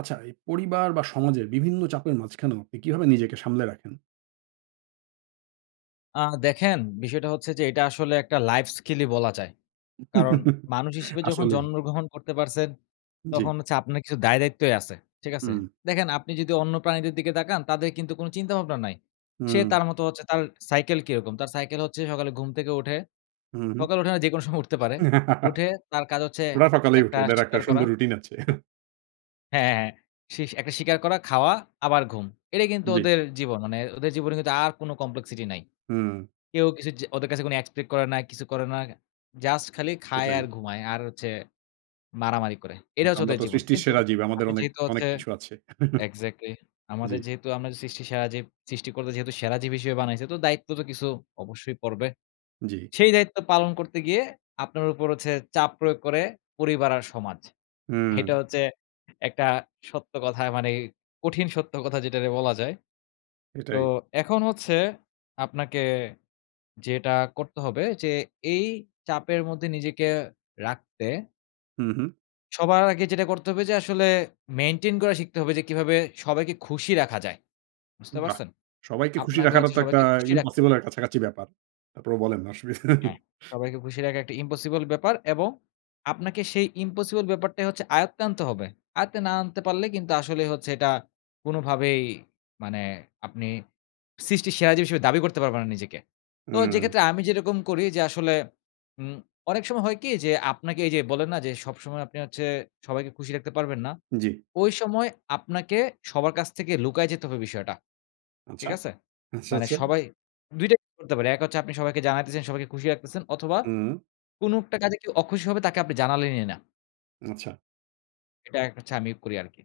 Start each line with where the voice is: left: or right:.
right: আচ্ছা এই পরিবার বা সমাজের বিভিন্ন চাপের মাঝখানেও আপনি কিভাবে নিজেকে সামলে রাখেন?
left: আ দেখেন বিষয়টা হচ্ছে যে এটা আসলে একটা লাইফ স্কিল ই বলা যায়। কারণ মানুষ হিসেবে যখন
right: আসলেই।
left: জন্মগ্রহণ করতে পারছেন,
right: জ্বি।
left: তখন হচ্ছে আপনার কিছু দায় দায়িত্বই আছে, ঠিক আছে?
right: হুম।
left: দেখেন আপনি যদি অন্য প্রাণীদের দিকে তাকান, তাদের কিন্তু কোন চিন্তাভাবনা নাই। সে
right: হুম।
left: তার মতো হচ্ছে তার সাইকেল কিরকম? তার সাইকেল হচ্ছে সকালে ঘুম থেকে উঠে।
right: হুম।
left: সকালে উঠে না যেকোনো সময় উঠতে পারে। উঠে তার কাজ হচ্ছে
right: ওরা সকালেই
left: একটা
right: উঠে। ওদের একটা
left: শিকার করা।
right: সুন্দর রুটিন আছে।
left: হ্যাঁ। হ্যাঁ, হ্যাঁ। শিস একটা শিকার করা, খাওয়া আবার ঘুম। এটাই কিন্তু
right: জ্বি।
left: ওদের জীবন। মানে ওদের জীবনে কিন্তু আর কোন complexity নাই।
right: হুম।
left: কেউ কিছ য ওদের কাছে কোনো expect করে না, কিছু করে না। জাস্ট খালি খায়
right: এটাই।
left: আর ঘুমায় আর হচ্ছে মারামারি করে।
right: উম
left: এটা হচ্ছে
right: আমরা
left: ওদের
right: তো
left: জীবন।
right: সৃষ্টির
left: কিন্তু
right: সেরা জীব। আমাদের
left: আপনি
right: অনেক
left: যেহেতু
right: অনেক
left: হচ্ছে
right: কিছু আছে।
left: এক্সাক্টলি।
right: জ্বি।
left: আমাদের যেহেতু আমরা যে সৃষ্টি সেরা জীব। সৃষ্টিকর্তা যেহেতু সেরা জীব হিসেবে বানাইছে, তো দায়িত্ব তো কিছু অবশ্যই পড়বে।
right: জ্বি।
left: সেই দায়িত্ব পালন করতে গিয়ে আপনার উপর হচ্ছে চাপ প্রয়োগ করে পরিবার আর সমাজ। এইটা
right: হুম।
left: হচ্ছে একটা সত্য কথা মানে কঠিন সত্য কথা যেটারে বলা যায়। তো
right: এটাই।
left: এখন হচ্ছে আপনাকে যেটা করতে হবে যে এই চাপের মধ্যে নিজেকে রাখতে
right: হুম, হুম।
left: সবার আগে যেটা করতে হবে যে, আসলে মেইনটেইন করা শিখতে হবে যে, কীভাবে সবাইকে খুশি রাখা যায়? বুঝতে
right: বাহ!
left: পারছেন?
right: সবাইকে খুশি
left: আপনাকে
right: রাখাটা
left: হচ্ছে
right: তো একটা
left: সবাইকে খুশি রাখতে
right: ইম্পসিবল
left: হবে।
right: এর কাছাকাছি ব্যাপার। তারপরও বলেন
left: হ্যাঁ,
right: অসুবিধা
left: সবাইকে খুশি রাখা একটা ইম্পসিবল ব্যাপার। এবং আপনাকে সেই ইম্পসিবল ব্যাপারটাই হচ্ছে আয়ত্তে আনতে হবে। আয়ত্তে না আনতে পারলে কিন্তু আসলেই হচ্ছে এটা কোনোভাবেই মানে আপনি সৃষ্টির সেরা জীব হিসাবে দাবি করতে পারবেন না নিজেকে। তো
right: হুম।
left: যেক্ষেত্রে আমি যেরকম করি যে আসলে উম অনেক সময় হয় কী? যে আপনাকে এই যে বলেন না যে, "সবসময় আপনি হচ্ছে সবাইকে খুশি রাখতে পারবেন না।"
right: জি।
left: ঐ সময় আপনাকে সবার কাছ থেকে লুকায় যেতে হবে বিষয়টা,
right: আচ্ছা।
left: ঠিক আছে?
right: আচ্ছা,
left: মানে
right: আচ্ছা।
left: সবাই ২ টাইপ করতে পারে। এক হচ্ছে আপনি সবাইকে জানাইতেছেন, সবাইকে খুশি রাখতেছেন অথবা
right: হুম।
left: কোনো একটা কাজে কেউ অখুশি হবে তাকে আপনি জানালেনই না।
right: আচ্ছা।
left: এটা এক হচ্ছে আমি করি আরকি।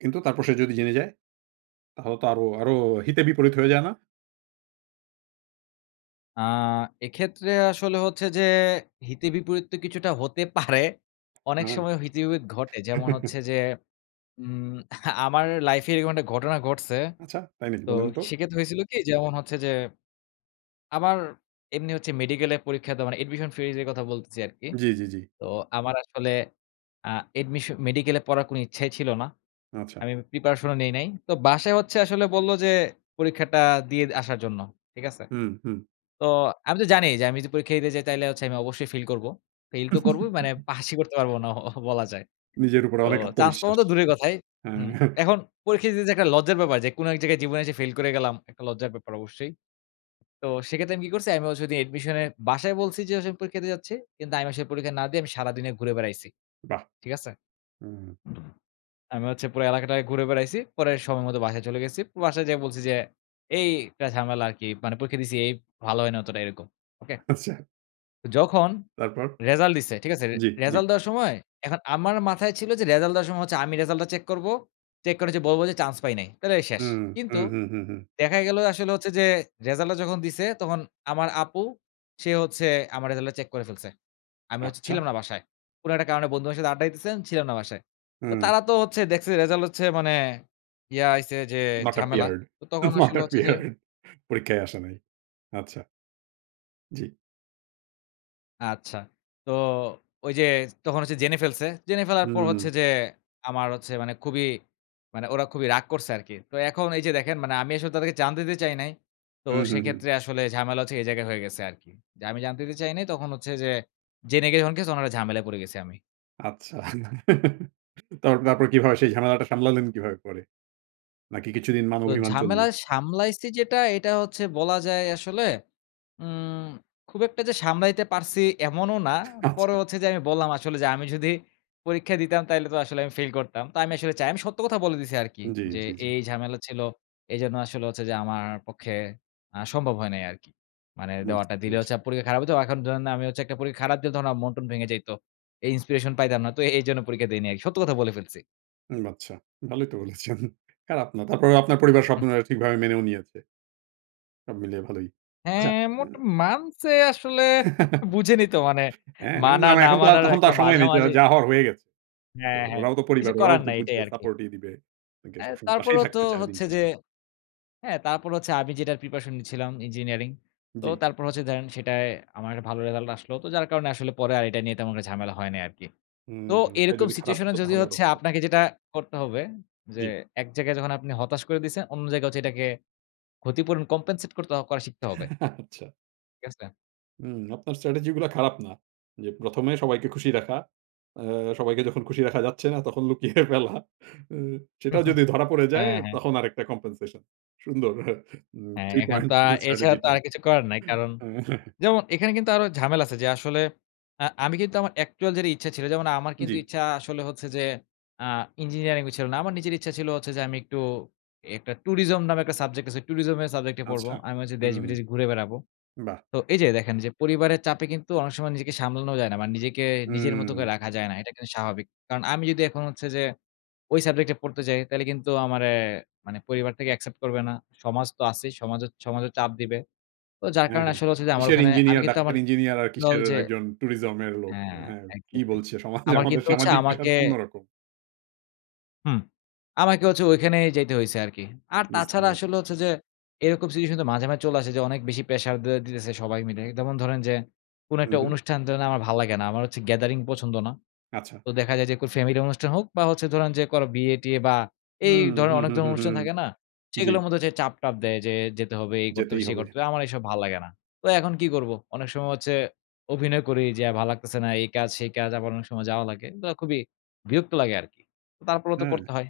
right: কিন্তু তারপর সে যদি জেনে যায়? তাহলে তো আরো আরো হিতে বিপরীত হয়ে যায় না?
left: আ এক্ষেত্রে আসলে হচ্ছে যে হিতে বিপরীত তো কিছুটা হতে পারে। অনেক
right: উম-হুম।
left: সময় হিতে বিপরীত ঘটে। যেমন হচ্ছে যে উম আমার লাইফে এরকম একটা ঘটনা ঘটছে।
right: আচ্ছা, তাই নাকি
left: তো
right: বলেন তো?
left: সেক্ষেত্রে হইছিল কী? যেমন হচ্ছে যে আমার এমনি হচ্ছে মেডিকেলে পরীক্ষা দেওয়া মানে admission phrase এর কথা বলতেছি আরকি।
right: জি, জি, জি।
left: তো আমার আসলে আ অ্যাডমিশ মেডিকেলে পড়ার কোনো ইচ্ছাই ছিল না।
right: আচ্ছা।
left: আমি প্রিপারেশনও নেই নাই। তো বাসায় হচ্ছে আসলে বললো যে, "পরীক্ষাটা দিয়ে দ আসার জন্য" ঠিক আছে?
right: হুম, হুম।
left: তো আমি তো জানি যে, আমি যদি পরীক্ষা দিতে যাই তাহলে হচ্ছে আমি অবশ্যই ফেইল করবো। ফেইল তো করবোই, মানে পাসই করতে পারবো না অহ বলা যায়।
right: নিজের উপরে
left: তো
right: অনেক
left: চান্স পাওয়া
right: আত্মবিশ্বাস।
left: তো দূরের কথাই হুম,
right: হ্যাঁ।
left: এখন পরীক্ষা দিতে যে একটা লজ্জার ব্যাপার যে কোনো এক জায়গায় জীবনে এসে ফেইল করে গেলাম, একটা লজ্জার ব্যাপার অবশ্যই। তো সেক্ষেত্রে আমি কী করছি? আমিও সেদিন অ্যাডমিশনে বাসায় বলছি যে, "আস আমি পরীক্ষাতে যাচ্ছি।" কিন্তু আমি আসলে পরীক্ষা না দিয়ে আমি সারাদিনে ঘুরে বেড়াইছি।
right: বাহ!
left: ঠিক আছে?
right: হুম।
left: আমি হচ্ছে পুরো এলাকাটায় ঘুরে বেড়াইছি, পরে সময় মতো বাসায় চলে গেছি। বাসায় যেয়ে বলছি যে, "এই একটা ঝামেলা আরকী, মানে পরীক্ষা দিছি এই ভালো হয় না অতটা এরকম।" ওকে?
right: আচ্ছা।
left: তো যখন
right: তারপর?
left: রেজাল্ট দিছে, ঠিক আছে? রে
right: জি, জি।
left: রেজাল্ট দেওয়ার সময়, এখন আমার মাথায় ছিল যে রেজাল্ট দেওয়ার সময় হচ্ছে আমি রেজাল্টটা চেক করবো, চেক করে যে বলবো যে, "চান্স পাই নাই।" তাইলেই শেষ।
right: হুম।
left: কিন্তু
right: হুম, হুম, হুম, হুম।
left: দেখা গেলো আসলে হচ্ছে যে রেজাল্টটা যখন দিছে তখন আমার আপু, সে হচ্ছে আমার রেজাল্টটা চেক করে ফেলছে, আমি হচ্ছে ছিলাম
right: আচ্ছা।
left: না বাসায়। কোনো একটা কারণে বন্ধুদের সাথে আড্ডা দিতেছেন, ছিলাম না বাসায়। তো
right: হুম।
left: তারা তো হচ্ছে দেখছে রেজাল্ট হচ্ছে মানে ইয়া আসছে যে
right: Not
left: ঝামেলা,
right: appeared,
left: তো তখন
right: not
left: আসলে হচ্ছে যে
right: appeared পরীক্ষায় আসে নাই। আচ্ছা। জি।
left: আচ্ছা। তো ঐ যে তখন হচ্ছে জেনে ফেলসে। জেনে ফেলার পর হচ্ছে
right: হুম।
left: যে, আমার হচ্ছে মানে খুবই মানে ওরা খুবই রাগ করসে আরকি। তো এখন এই যে দেখেন আমি আসলে তাদেরকে জানতে দিতে চাই নাই। তো
right: হুম, হুম,
left: সেই
right: হুম।
left: ক্ষেত্রে আসলে ঝামেলা হচ্ছে এই জায়গায় হয়ে গেসে আরকি। যে আমি জানতে দিতে চাই নাই, তখন হচ্ছে যে জেনে গিয়ে যখন গেসে তখন আরও ঝামেলায় পড়ে গেছি আমি।
right: আচ্ছা। তারপর কীভাবে, সেই ঝামেলাটা সামলালেন কীভাবে পরে? নাকি কিছুদিন মান
left: তো
right: অভিমান চললো?
left: ঝামেলায় সামলাইসি যেটা, এইটা হচ্ছে বলা যায় আসলে, উম খুব একটা যে সামলাইতে পারসি এমনও না। পরে
right: আচ্ছা।
left: হচ্ছে যে আমি বললাম আসলে যে, "আমি যদি পরীক্ষা দিতাম, তাইলে তো আসলে আমি ফেইল করতাম।" তো আমি আসলে চাই। আমি সত্য কথা বলে দিসি আরকি
right: জি,
left: যে,
right: জি, জি।
left: "এই, এই ঝামেলা ছিল, এই জন্য আসলে হচ্ছে যে আমার পক্ষে আ সম্ভব হয় নাই আরকি। মানে
right: বুঝতে
left: দেওয়াটা, দিলে
right: পেরেছি।
left: হচ্ছে পরীক্ষা খারাপ হইতো। এখন ধরেন, আমি হচ্ছে একটা পরীক্ষা খারাপ দিলে তখন আমার মন টন ভেঙে যাইত। এই inspiration পাইতাম না। তো এই জন্য পরীক্ষা দেই নাই।" সত্য কথা বলে ফেলসি।
right: উম আচ্ছা। ভালোই তো বলেছেন। আর আপনার, তারপরে আপনার পরিবার সব
left: হুম।
right: মানে ঠিকভাবে মেনেও নিয়েছে। সব মিলিয়ে ভালোই। আচ্ছা,
left: হ্যাঁ, মোট
right: উম
left: মানসে আসলে। বুঝেনই তো মানে,
right: হ্যাঁ,
left: মানা
right: না, না।
left: না
right: এখন তো আর
left: মানার
right: তখন তো
left: একটা
right: আর সময় নেই। যা,
left: মাঝামাঝি।
right: যা হওয়ার হয়ে গেছে। তো
left: হ্যাঁ, হ্যাঁ।
right: ওরাও তো পরিবার,
left: কিছু
right: ওরাও
left: করার
right: তো
left: নাই।
right: বুঝে
left: এটাই আরকি।
right: সাপোর্টই দিবে। [unintelligible]
left: অ্যা
right: সবসময় পাশেই
left: তারপরেও তো
right: থাকতে চায় দিন
left: হচ্ছে যে
right: শেষে।
left: হ্যাঁ, তারপর হচ্ছে আমি যেটার preparation নিচ্ছিলাম, ইঞ্জিনিয়ারিং, তো
right: জি।
left: তারপর হচ্ছে ধরেন সেটায় আমার একটা ভালো রেজাল্ট আসলো, তো যার কারণে আসলে পরে আর এটা নিয়ে তেমন একটা ঝামেলা হয় নাই আরকি।
right: হুম,
left: তো
right: হুম। এটা
left: এরকম
right: যদি খারাপ
left: situation এ
right: হতো,
left: যদি
right: তাহলে আরও
left: হচ্ছে
right: হতো।
left: আপনাকে যেটা করতে হবে, যে
right: জি।
left: এক জায়গায় যখন আপনি হতাশ করে দিসেন, অন্য জায়গায় হচ্ছে এটাকে ক্ষতিপূরণ, compensate করতে করা শিখতে হবে।
right: আচ্ছা।
left: ঠিক আছে?
right: হু। আপনার স্ট্র্যাটেজি গুলা খারাপ না। যে ১ম এ সবাইকে খুশি রাখা, অ সবাইকে যখন খুশি রাখা যাচ্ছে না তখন লুকিয়ে ফেলা। সেটাও যদি ধরা পড়ে যায়
left: হ্যাঁ, হ্যাঁ।
right: তখন আরেকটা কমপেনসেশন। সুন্দর উম
left: হ্যাঁ,
right: থ্রি
left: এখান
right: পয়েন্ট
left: কা এছাড়া
right: স্ট্র্যাটেজি
left: তো আর
right: [unintelligible]
left: কিছু করার নাই কারণ
right: হ্যাঁ।
left: যেমন এখানে কিন্তু আরো ঝামেলা আছে, যে আসলে অ্যা আমি কিন্তু আমার actual যেটা ইচ্ছা ছিল। যেমন আমার কিন্তু
right: জি।
left: ইচ্ছা আসলে হচ্ছে যে আ ইঞ্জিনিয়ারিং ছিল না। আমার নিজের ইচ্ছা ছিল হচ্ছে যে আমি একটু একটা tourism নামে একটা subject আছে। tourism এর subject নিয়ে পড়বো।
right: আচ্ছা।
left: আমি হচ্ছে
right: উম।
left: দেশ-বিদেশ ঘুরে বেড়াবো।
right: বাহ!
left: তো এই যে দেখেন যে পরিবারের চাপে কিন্তু অনেক সময় নিজেকে সামলানো যায় না। মানে নিজেকে নিজের মত
right: হুম।
left: করে রাখা যায় না। এটা কিন্তু স্বাভাবিক কারণ আমি যদি এখন হচ্ছে যে, ওই subject এ পড়তে চাই তাইলে কিন্তু আমারে মানে পরিবার থেকে accept করবে না। সমাজ তো আছেই, সমাজ সমাজে চাপ দিবে। তো যার
right: হ্যাঁ,
left: কারণে
right: হ্যাঁ।
left: আসলে হচ্ছে যে আমার
right: কিসের
left: ওখানে আমি
right: ইঞ্জিনিয়ার,
left: কিন্তু
right: ডাক্তার,
left: আমার
right: ইঞ্জিনিয়ার আর
left: অ্যাকচুয়াল
right: কিসের
left: যে
right: একজন টুরিজম এর লোক?
left: হ্যাঁ,
right: হ্যাঁ। কি
left: exactly,
right: বলছে সমাজে?
left: আমার
right: আমাদের
left: কিন্তু হচ্ছে
right: সামাজিক প্রেশার
left: আমাকে
right: অন্য রকম।
left: হুম। আমাকে হচ্ছে ঐখানেই যাইতে হইছে আরকি। আর
right: বুঝতে
left: তাছাড়া
right: পেরেছি।
left: আসলে হচ্ছে যে এরকম situation তো মাঝে, মাঝে চলে আসে যে অনেক বেশি প্রেশার দে দিতেছে সবাই মিলে। যেমন ধরেন যে কোনো
right: হুম,
left: একটা
right: হুম।
left: অনুষ্ঠান টান আমার ভাল লাগে না। আমার হচ্ছে gathering পছন্দ না।
right: আচ্ছা।
left: তো দেখা যায় যে কোন family অনুষ্ঠান হোক বা হচ্ছে ধরেন যে কারো বিয়ে-টিয়ে বা এই
right: হুম,
left: ধরনের
right: হুম,
left: অনেক
right: হুম,
left: ধরনের
right: হুম,
left: অনুষ্ঠান
right: হুম।
left: থাকে না?
right: জি।
left: সেগুলোর মধ্যে হচ্ছে চাপ-টাপ দেয় যে, "যেতে হবে, এই করতে
right: যেতেই
left: হবে, সেই
right: হবে।
left: করতে হবে।" আমার এসব ভাল লাগে না। তো এখন কি করব? অনেক সময় হচ্ছে অভিনয় করি যে, "ভাল লাগতেছে না, এই কাজ, সেই কাজ।" আবার অনেক সময় যাওয়া লাগে। বা খুবই বিরক্ত লাগে আরকি। তারপরেও তো
right: হ্যাঁ।
left: করতে হয়।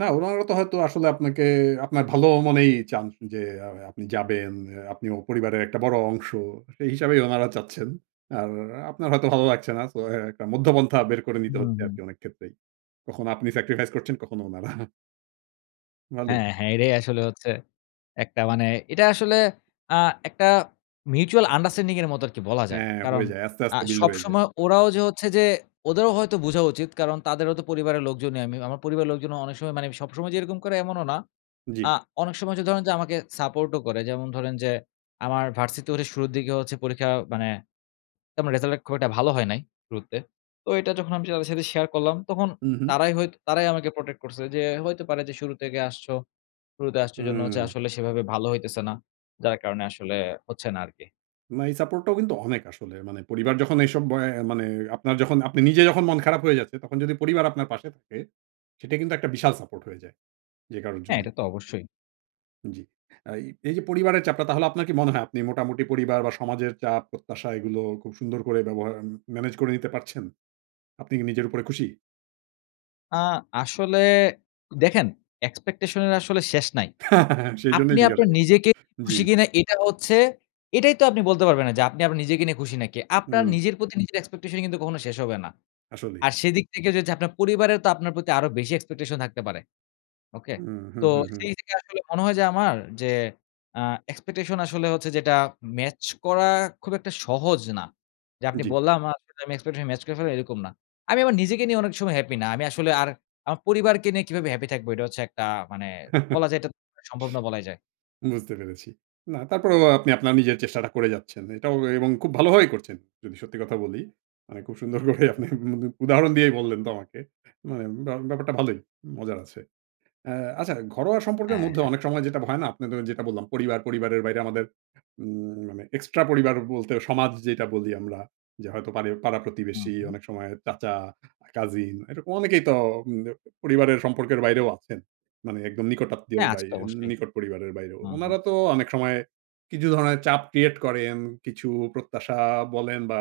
right: না ওনারা তো হয়তো আসলে আপনাকে, আপনার ভালো মনেই চান যে আ আপনি যাবেন, আ আপনি পরিবারের একটা বড় অংশ, সেই হিসাবেই উনারা চাচ্ছেন। আর আপনার হয়তো ভালো লাগছে না। সো, হ্যাঁ একটা মধ্যপন্থা বের করে নিতে
left: হুম,
right: হচ্ছে
left: হুম।
right: আরকি অনেক ক্ষেত্রেই। কখনো আপনি sacrifice করছেন, কখনো ওনারা। ভালোই।
left: হ্যাঁ, হ্যাঁ, এটাই আসলে হচ্ছে একটা মানে এটা আসলে আ একটা mutual understanding এর মতো আরকি বলা যায়।
right: হ্যাঁ,
left: কারণ
right: হয়ে যায় আস্তে,
left: আ
right: আস্তে মিল হয়ে যায়।
left: সবসময় ওরাও যে হচ্ছে যে, ওদেরও হয়তো বুঝা উচিত, কারণ তাদেরও তো পরিবারের লোকজনই আমি। আমার পরিবারের লোকজনও অনেক সময় মানে, সবসময় যে এরকম করে এমনও না। আ
right: জি।
left: অনেক সময় যে ধরেন যে আমাকে সাপোর্টও করে যেমন ধরেন যে, আমার ভার্সিটির শুরুর দিকে হচ্ছে পরীক্ষা মানে, আমার রেজাল্ট খুব একটা ভালো হয় নাই, শুরুতে, তো এটা যখন আমি তাদের সাথে শেয়ার করলাম তখন
right: হুম, হুম।
left: তারাই হয়ত তারাই আমাকে protect করছে যে, "হইতে পারে যে শুরু থেকে আসছ, শুরুতে আসছ, সে জন্য হচ্ছে
right: হুম।
left: আসলে সেভাবে ভালো হইতেছে না, যার কারণে আসলে হচ্ছে না আরকি।"
right: না এই সাপোর্টটাও কিন্তু অনেক আসলে। মানে পরিবার যখন এইসব অ্যা মানে আপনার যখন, আপনি নিজে যখন মন খারাপ হয়ে যাচ্ছে, তখন যদি পরিবার আপনার পাশে থাকে, সেটা কিন্তু একটা বিশাল সাপোর্ট হয়ে যায়, যে কারোর
left: হ্যাঁ, এটা
right: জন্যই।
left: তো অবশ্যই।
right: জি। অ্যা এই এই যে পরিবারের চাপটা তাহলে আপনার কি মনে হয় আপনি মোটামুটি পরিবার বা সমাজের চাপ, প্রত্যাশা এগুলো খুব সুন্দর করে ব্যবহা উম ম্যানেজ করে নিতে পারছেন? আপনি কি নিজের উপরে খুশি?
left: আ আসলে দেখেন expectation এর আসলে শেষ নাই। আপনি
right: সেইজন্যই জিজ্ঞাসা
left: আপনার
right: করছি।
left: নিজেকে নিয়ে
right: জি।
left: খুশি কিনা এটা হচ্ছে এটাই তো আপনি বলতে পারবেন না যে আপনি নিজেকে নিয়ে খুশি নাকি? আপনার
right: হুম।
left: নিজের প্রতি নিজের expectation ই কিন্তু কখনো শেষ হবে না।
right: আসলেই।
left: আর সেদিক থেকে যে হচ্ছে আপনার পরিবারেও তো আপনার প্রতি আরো বেশি expectation থাকতে পারে, ওকে?
right: হুম, হুম,
left: তো
right: হুম, হুম।
left: সেই থেকে আসলে মনে হয় যে আমার যে আ expectation আসলে হচ্ছে যেটা ম্যাচ করা খুব একটা সহজ না। যে আপনি
right: জি।
left: বললাম আর আসলে আমি expectation ম্যাচ করে ফেললাম এরকম না। আমি আমার নিজেকে নিয়ে অনেক সময় হ্যাপি না। আমি আসলে আর আমার পরিবারকে নিয়ে কিভাবে হ্যাপি থাকবো? এটা হচ্ছে একটা মানে বলা যায় এটা সম্ভব না বলাই যায়।
right: বুঝতে পেরেছি। না তারপরেও ও আপনি আপনার নিজের চেষ্টাটা করে যাচ্ছেন। এটাও এ এবং খুব ভালোভাবেই করছেন। যদি সত্যি কথা বলি। মানে খুব সুন্দর করেই
left: হু,
right: আপনি
left: হু।
right: উম উদ উদাহরণ দিয়েই বললেন তো আমাকে। মানে উম ব্যা ব্যাপারটা ভালোই, মজার আছে। অ্যা আচ্ছা ঘরোয়া সম্পর্কের
left: হ্যাঁ,
right: মধ্যে
left: হ্যাঁ।
right: অনেক সময় যেটা হয় না? আপনাদের যেটা বললাম পরিবার, পরিবারের বাইরে আমাদের উম মানে এক্সট্রা পরিবার বলতে সমাজ যেইটা বলি আমরা। যে হয়তো পারি
left: হুম,
right: পাড়া-প্রতিবেশী
left: হুম।
right: অনেক সময় চাচা, কাজিন এরকম অনেকেই তো উম ব পরিবারের সম্পর্কের বাইরেও আছেন। মানে একদম নিকট আত্মীয়র
left: হ্যাঁ আছে
right: বাইর
left: তো অবশ্যই।
right: নিকট পরিবারের বাইরেও।
left: হুম, হুম।
right: উনারা তো অনেক সময় কিছু ধরনের চাপ ক্রিয়েট করেন। কিছু প্রত্যাশা বলেন বা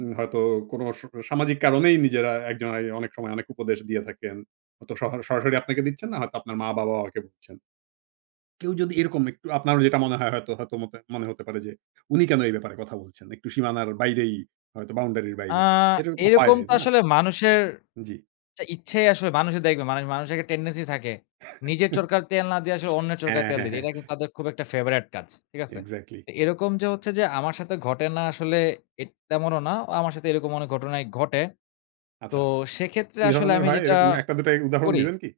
right: উম হয়তো কোন স সামাজিক কারণেই নিজেরা একজন আ অনেক সময় অনেক উপদেশ দিয়ে থাকেন। হয়তো সহার সরাসরি আপনাকে দিচ্ছেন না হয়তো আপনার মা-বাবা ও কে দিচ্ছেন। কেউ যদি এরকম একটু আপনার যেটা মনে হয় হয়তো হয়তো মতে মনে হতে পারে যে উনি কেন এই ব্যাপারে কথা বলছেন? একটু সীমানার বাইরেই হয়তো বাউন্ডারির
left: আ
right: বাইরে। এরকম হয়
left: এইরকম
right: এ
left: তো
right: না?
left: আসলে মানুষের
right: জি।
left: চা ইচ্ছাই আসলে মানুষই দেখবে। মানে মানুষের একটা টেনডেন্সি থাকে। নিজের চরকার তেল না দিয়া আসলে অন্যের চরকায়
right: হ্যাঁ,
left: তেল
right: হ্যাঁ,
left: দিতে।
right: হ্যাঁ।
left: এটা কিন্তু তাদের খুব একটা ফেভারেট কাজ, ঠিক আছে?
right: exactly
left: তো এরকম যে হচ্ছে যে আমার সাথে ঘটে না আসলে এট তেমনও না। ও আমার সাথে এরকম অনেক ঘটনাই ঘটে। তো
right: আচ্ছা।
left: সেক্ষেত্রে
right: কি
left: আসলে
right: ধরনের
left: আমি
right: হয়?
left: যেটা
right: এরকম ১ টা ২ টা এ উদাহরণ
left: করি
right: দিবেন কি?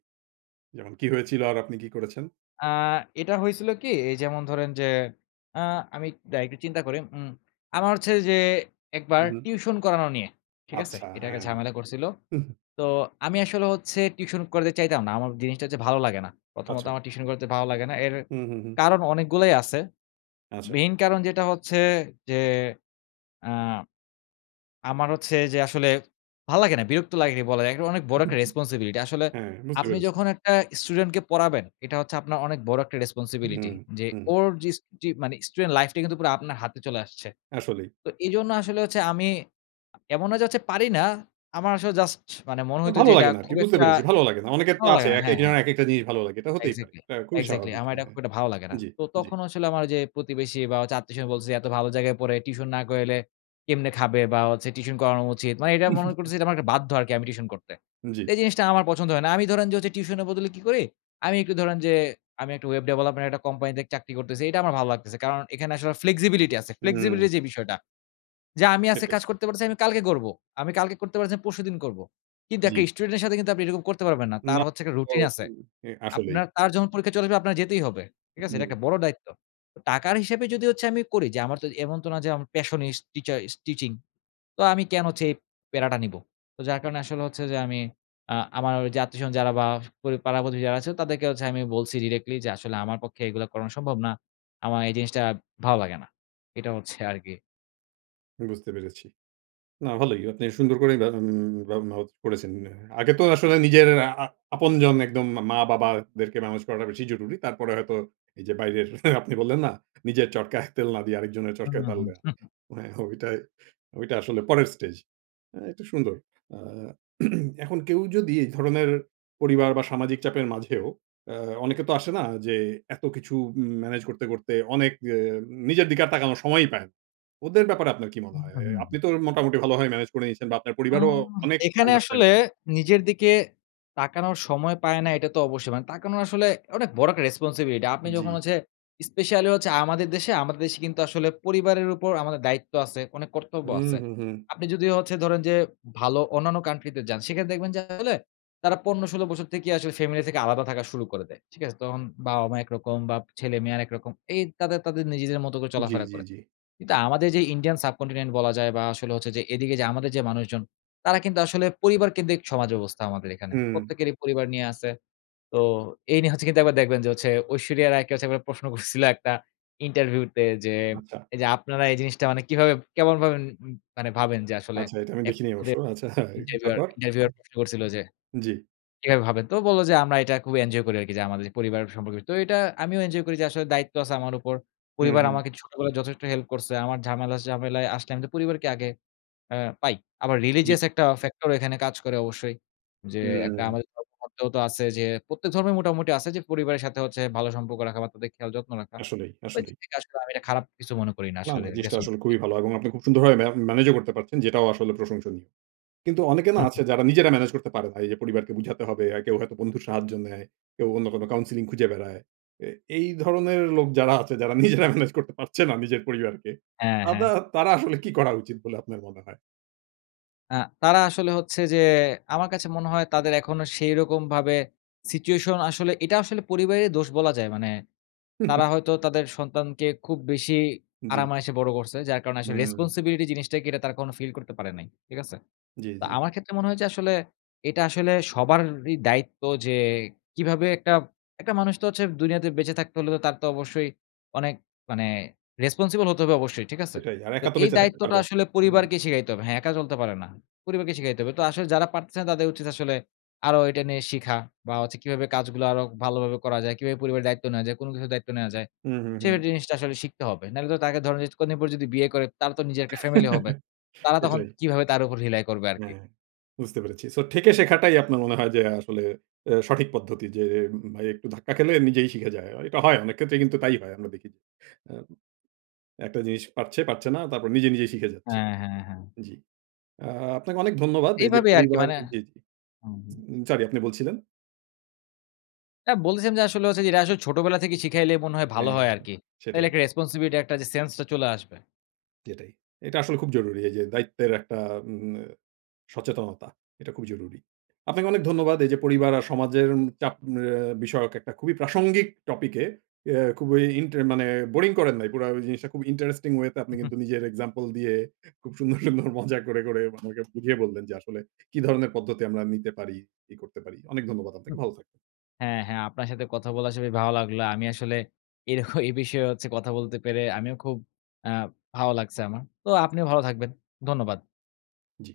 right: যেমন কি হয়েছিল? আর আপনি কি করেছেন?
left: আ এটা হয়েছিল কী এই যেমন ধরেন যে আ আমি এক দাড়ান একটু চিন্তা করি উম আমার হচ্ছে ঐযে
right: হু,
left: একবার
right: হু।
left: টিউশন করানো নিয়ে। ঠিক আছে?
right: আচ্ছা,
left: এটা একটা
right: হ্যাঁ
left: ঝামেলা করছিল। তো আমি আসলে হচ্ছে টিউশন করাতে চাইতাম না। আমার জিনিসটা হচ্ছে ভালো লাগে না। প্রথমত
right: আচ্ছা।
left: আমার টিউশন করাইতে ভালো লাগে না এর
right: হু, হু, হু।
left: কারণ অনেকগুলাই আছে।
right: আচ্ছা।
left: মেইন কারণ যেটা হচ্ছে যে আ আমার হচ্ছে যে আসলে ভাল লাগে না বিরক্ত লাগে ঠিক বলা যায় এটা অনেক বড় একটা রেসপনসিবিলিটি। আসলে
right: হ্যাঁ, বুঝতে
left: আপনি
right: পেরেছি।
left: যখন একটা স্টুডেন্ট কে পড়াবেন, এটা হচ্ছে আপনার অনেক বড় একটা
right: হুম,
left: রেসপনসিবিলিটি। যে
right: হুম।
left: ওর যিস যি মানে student life টাই কিন্তু পুরা আপনার হাতে চলে আসছে।
right: আসলেই।
left: তো এজন্য আসলে হচ্ছে আমি এমন না যে হচ্ছে পারি না। আমার আসলে জাস্ট মানে মনে
right: না
left: হইত
right: ভালো
left: যে এটা
right: লাগে না আরকি
left: খুব
right: বুঝতে
left: একটা
right: পেরেছি ভালো লাগে না অনেকের তো
left: ভালো
right: আছে
left: লাগে না
right: একেক
left: হ্যাঁ, হ্যাঁ।
right: জনের একেকটা জিনিস ভালো লাগে এটা হতেই পারে।
left: Exactly,
right: এটা খুবই
left: exactly
right: স্বাভাবিক।
left: আমার এইটা
right: মানে,
left: খুব একটা ভালো লাগে না।
right: জি,
left: তো
right: জি।
left: তখন আসলে আমার ঐযে প্রতিবেশী বা হচ্ছে আত্বীয়স্বজন বলতেছে, "এত ভালো জায়গায় পড়ে টিউশন না করাইলে কেমনে খাবে?" বা হচ্ছে টিউশন করানো উচিত। মানে এইটা মনে করছি এইটা আমার একটা বাধ্য আরকি আমি টিউশন করতে। তো
right: জি।
left: এই জিনিসটা আমার পছন্দ হয় না। আমি ধরেন যে টিউশনের বদলে কী করি? আমি একটু ধরেন যে আমি একটু ওয়েব ডেভেলপমেন্ট একটা কোম্পানিতে চাকরি করতেছি এটা আমার ভালো লাগতেছে। কারণ এখানে আসলে flexibility আছে
right: হুম।
left: flexibility র যে বিষয়টা। যে, "আমি আজকে
right: সেটাই।
left: কাজ করতে পারতেছি না আমি কালকে করব। আমি কালকে করতে পারছি না আমি পরশুদিন করবো।" কিন্তু একটা
right: জি।
left: স্টুডেন্ট এর সাথে কিন্তু আপনি এরকম করতে পারবেন না তার
right: না
left: হচ্ছে একটা
right: ও
left: রুটিন আছে।
right: [unintelligible] আসলেই।
left: আপনার তার যখন পরীক্ষা চলে আসবে আপনার যেতেই হবে। ঠিক আছে? এটা
right: [unintelligible]
left: একটা বড় দায়িত্ব। তো টাকার হিসাবে যদি হচ্ছে আমি করি যে আমার তো এমন তো না যে passionist টিচারিস্ট টিচিং। তো আমি কেন হচ্ছে এই প্যারাটা নিবো? তো যার কারণে আসলে হচ্ছে যে আমি আ আমার ওই যে আত্বীয়স্বজন যারা বা পড়ি পাড়া প্রতিবেশী যারা আছে তাদেরকে হচ্ছে আমি বলছি directly যে, "আসলে আমার পক্ষে এগুলা করানো সম্ভব না। আমার এই জিনিসটা ভালো লাগে না।" এটা হচ্ছে আরকি।
right: বুঝতে পেরেছি। না, ভালোই। আপনি সুন্দর করেই মা বা [unintelligible] করেছেন। আ আগে তো আসলে নিজের আ আ আপনজন একদম মা মা-বাবাদেরকে ম্যানেজ করাটা বেশি জরুরি। তারপরে হয়তো এইযে বাইরের আপনি বললেন না, "নিজের চরকায় তেল না দিয়ে, আরেকজনের
left: হু,
right: চরকায় তাল
left: হু।
right: দেওয়া।" আ হো ওইটাই ওইটা আসলে পরের স্টেজ। আ তো সুন্দর। আ এখন কেউ যদি এই ধরনের পরিবার বা, সামাজিক চাপের মাঝেও এ অনেকে তো আসে না যে এত কিছু উম ম্যানেজ করতে, করতে অনেক এ নিজের দিকে আর তাকানোর সময়ই পায় না। ওদের ব্যাপারে আপনার কি মনে
left: হু,
right: হয়?
left: হু,
right: আ আপনি
left: হুম।
right: তো মোটামুটি ভালোভাবেই ম্যানেজ করে নিয়েছেন বা, আপনার পরিবারও
left: হুম,
right: অনেক
left: এখানে আসলে
right: understanding.
left: নিজের দিকে তাকানোর সময় পায় না। এটা তো অবশ্যই, মানে তাকানোর আসলে অনেক বড় একটা রেসপনসিবিলিটি। আপনি যখন
right: জ্বী।
left: হচ্ছে স্পেশালি হচ্ছে আমাদের দেশে আমাদের দেশে কিন্তু আসলে পরিবারের উপর আমাদের দায়িত্ব আছে, অনেক কর্তব্য
right: হুম,
left: আছে।
right: হুম, হুম।
left: আপনি যদি হচ্ছে ধরেন যে, ভালো অন্যান্য country তে যান, সেখানে দেখবেন যে আসলে তারা ১৫- ১৬ বছর থেকেই আসলে ফ্যামিলি থেকে আলাদা থাকা শুরু করে দেয়। ঠিক আছে? তখন বাবা-মা একরকম বা, ছেলে-মেয়ে আরেকরকম। এই তাদের তাদের নিজেদের মতো করে
right: জ্বী,
left: চলাফেরা
right: জ্বী,
left: করে।
right: জ্বী।
left: কিন্তু আমাদের যে ইন্ডিয়ান subcontinent এ বলা যায় বা, আসলে হচ্ছে যে এদিকে যে আমাদের যে মানুষজন, তারা কিন্তু আসলে পরিবারকেন্দ্রিক সমাজ ব্যবস্থা আমাদের এখানে।
right: হুম।
left: প্রত্যেকেরই পরিবার নিয়া আছে। তো এই নিয়ে হচ্ছে কিন্তু একবার দেখবেন যে ঐশ্বরিয়া রায়কে হচ্ছে একবার প্রশ্ন করছিলো একটা ইন্টারভিউতে যে,
right: আচ্ছা।
left: "এইযে আপনারা এই জিনিসটা মানে কিভাবে, কেমন ভাবেন মানে ভাবেন যে আসলে?"
right: আচ্ছা, এটা আমি
left: এক
right: দেখিনি অবশ্য।
left: ওদের
right: আচ্ছা,
left: ইন্টারভিউয়ার,
right: তারপর?
left: ইন্টারভিউয়ার প্রশ্ন করছিল যে,
right: জ্বী।
left: "কিভাবে ভাবেন?" তো ও বলে যে, "আমরা এটা খুব এঞ্জয় করি আরকি যে, আমাদের যে পরিবার সম্পর্কে।" তো এটা আমিও এঞ্জয় করি যে, আসলে দায়িত্ব আছে আমার উপর।
right: হুম,
left: পরিবার
right: হুম।
left: আমাকে ছোটবেলায় যথেষ্ট হেল্প করছে। আমার ঝামেলা ঝামেলায় আসলে আমি তো পরিবারকে আগে এ পাই। আবার
right: জ্বী।
left: religious একটা ফ্যাক্টর এখানে কাজ করে অবশ্যই। যে একটা
right: হুম।
left: আমাদের ধর্মেগ্রন্থেও তো আছে যে, প্রত্যেক ধর্মে মোটামুটি আছে যে পরিবারের সাথে হচ্ছে ভালো সম্পর্ক রাখা বা, তাদের খেয়াল যত্ন রাখা।
right: আসলেই,
left: ওই
right: আসলেই।
left: দিক থেকে আসলে আমি এটা খারাপ কিছু মনে করি না
right: না, না।
left: আসলে
right: জিনিসটা আসলে
left: রেসপনসি
right: খুবই ভালো এবং আপনি খুব সুন্দরভাবে মে ম্যানেজও করতে পারছেন, যেটাও আসলে প্রশংসনীয়। কিন্তু অনেকে না
left: হুম, হুম।
right: আছে যারা নিজেরা ম্যানেজ করতে পারে না। এইযে পরিবারকে বুঝাতে হবে, আর কেউ হয়তো বন্ধুর সাহায্য নেয়, কেউ অন্য কোনো counselling খুঁজে বেড়ায়। এ এই ধরনের লোক যারা আছে, যারা নিজেরা ম্যানেজ করতে পারছে না নিজের পরিবারকে,
left: হ্যাঁ,
right: তাদা
left: হ্যাঁ।
right: তারা আসলে কি করা উচিত বলে আপনার মনে হয়?
left: আ তারা আসলে হচ্ছে যে আমার কাছে মনে হয় তাদের এখনো সেইরকম ভাবে situation আসলে এটা আসলে পরিবারের দোষ বলা যায়। মানে তারা হয়তো তাদের সন্তানকে খুব বেশি আরাম
right: জি।
left: আয়েশে বড় করছে। যার কারণে আসলে
right: হুম।
left: responsibility জিনিসটা কি, এটা তারা কখনো feel করতে পারে নাই, ঠিক আছে?
right: জি,
left: তা
right: জি।
left: আমার ক্ষেত্রে মনে হয়েছে আসলে, এটা আসলে সবারই দায়িত্ব যে, কিভাবে একটা একটা মানুষ তো হচ্ছে দুনিয়াতে বেঁচে থাকতে হলে তো তার তো অবশ্যই অনেক মানে responsible হতে হবে অবশ্যই, ঠিক আছে?
right: সেটাই আর
left: তো
right: একা তো
left: এই
right: বেঁচে থাকতে
left: দায়িত্বটা
right: পারবেন
left: আসলে
right: হুম।
left: পরিবারকে শিখাইতে হবে। হ্যাঁ একা চলতে পারে না। পরিবারকে শিখাইতে হবে, তো আসলে যারা পারতেছে না তাদের উচিত আসলে আরো এটা নিয়ে শিখা বা হচ্ছে কিভাবে কাজগুলো আরো ভালোভাবে করা যায়? কিভাবে পরিবারের দায়িত্ব নেয়া যায়? কোন কিছুর দায়িত্ব নেওয়া যায়?
right: হুম, হুম, হুম।
left: সের জিনিসটা আসলে শিখতে হবে। নাহলে তো তাকে ধরেন যে কদিন যদি বিয়ে করে, তার ও তো নিজের একটা family হবে। তারা তখন
right: সেটাই।
left: কিভাবে তার উপর rely করবে? আরকি?
right: হ্যাঁ, বুঝতে পেরেছি। So, ঠেকে শেখাটাই আপনার মনে হয় যে আসলে এ সঠিক পদ্ধতি যে উম উম ভাই একটু ধাক্কা খেলে নিজেই শিখে যায়। অ এটা হয় অনেক ক্ষেত্রেই কিন্তু তাই হয়। আমরা দেখি। আম একটা জিনিস পারছে ,পারছে না তারপর নিজে, নিজেই শিখে যাচ্ছে।
left: হ্যাঁ, হ্যাঁ, হ্যাঁ।
right: জি, আপনাকে অনেক ধন্যবাদ এই যে
left: এইভাবে আরকি
right: পরিবার
left: মানে
right: জি, জি।
left: হুম, হুম।
right: উম Sorry আপনি বলছিলেন?
left: অ্যা বলতেছিলাম যে আসলে হচ্ছে যে এটা আসলে ছোটবেলা থেকে শিখাইলেই মনে হয় ভালো
right: হ্যাঁ,
left: হয়
right: হ্যাঁ
left: আরকি।
right: সেটাই।
left: তাহলে একটা responsibility একটা যে sense টা চলে আসবে।
right: সেটাই। এটা আসলে খুব জরুরি এই যে দায়িত্বের একটা উম উম আ সচেতনতা, এটা খুবই জরুরি। আপনাকে অনেক ধন্যবাদ এই যে পরিবার আর সমাজের উম চাপ আ বিষয়ক একটা খুবই প্রাসঙ্গিক topic এ খুবই ইনটার মানে boring করেন নাই। পুরা ঐ জিনিসটা খুব interesting way তে আপনি কিন্তু নিজের example দিয়ে খুব সুন্দর, সুন্দর মজা করে, করে আমাকে বুঝিয়ে বললেন যে আসলে কি ধরনের পদ্ধতি আমরা নিতে পারি? কি করতে পারি। অনেক ধন্যবাদ আপনাকে।
left: উম-হুম।
right: ভালো থাকবেন।
left: হ্যাঁ, হ্যাঁ আপনার সাথে কথা বলে আসলেই ভালো লাগলো। আমি আসলে এরক এই বিষয়ে হচ্ছে কথা বলতে পেরে আমিও খুব অ্যা ভালো লাগছে আমার। তো আপনিও ভালো থাকবেন। ধন্যবাদ।
right: জি।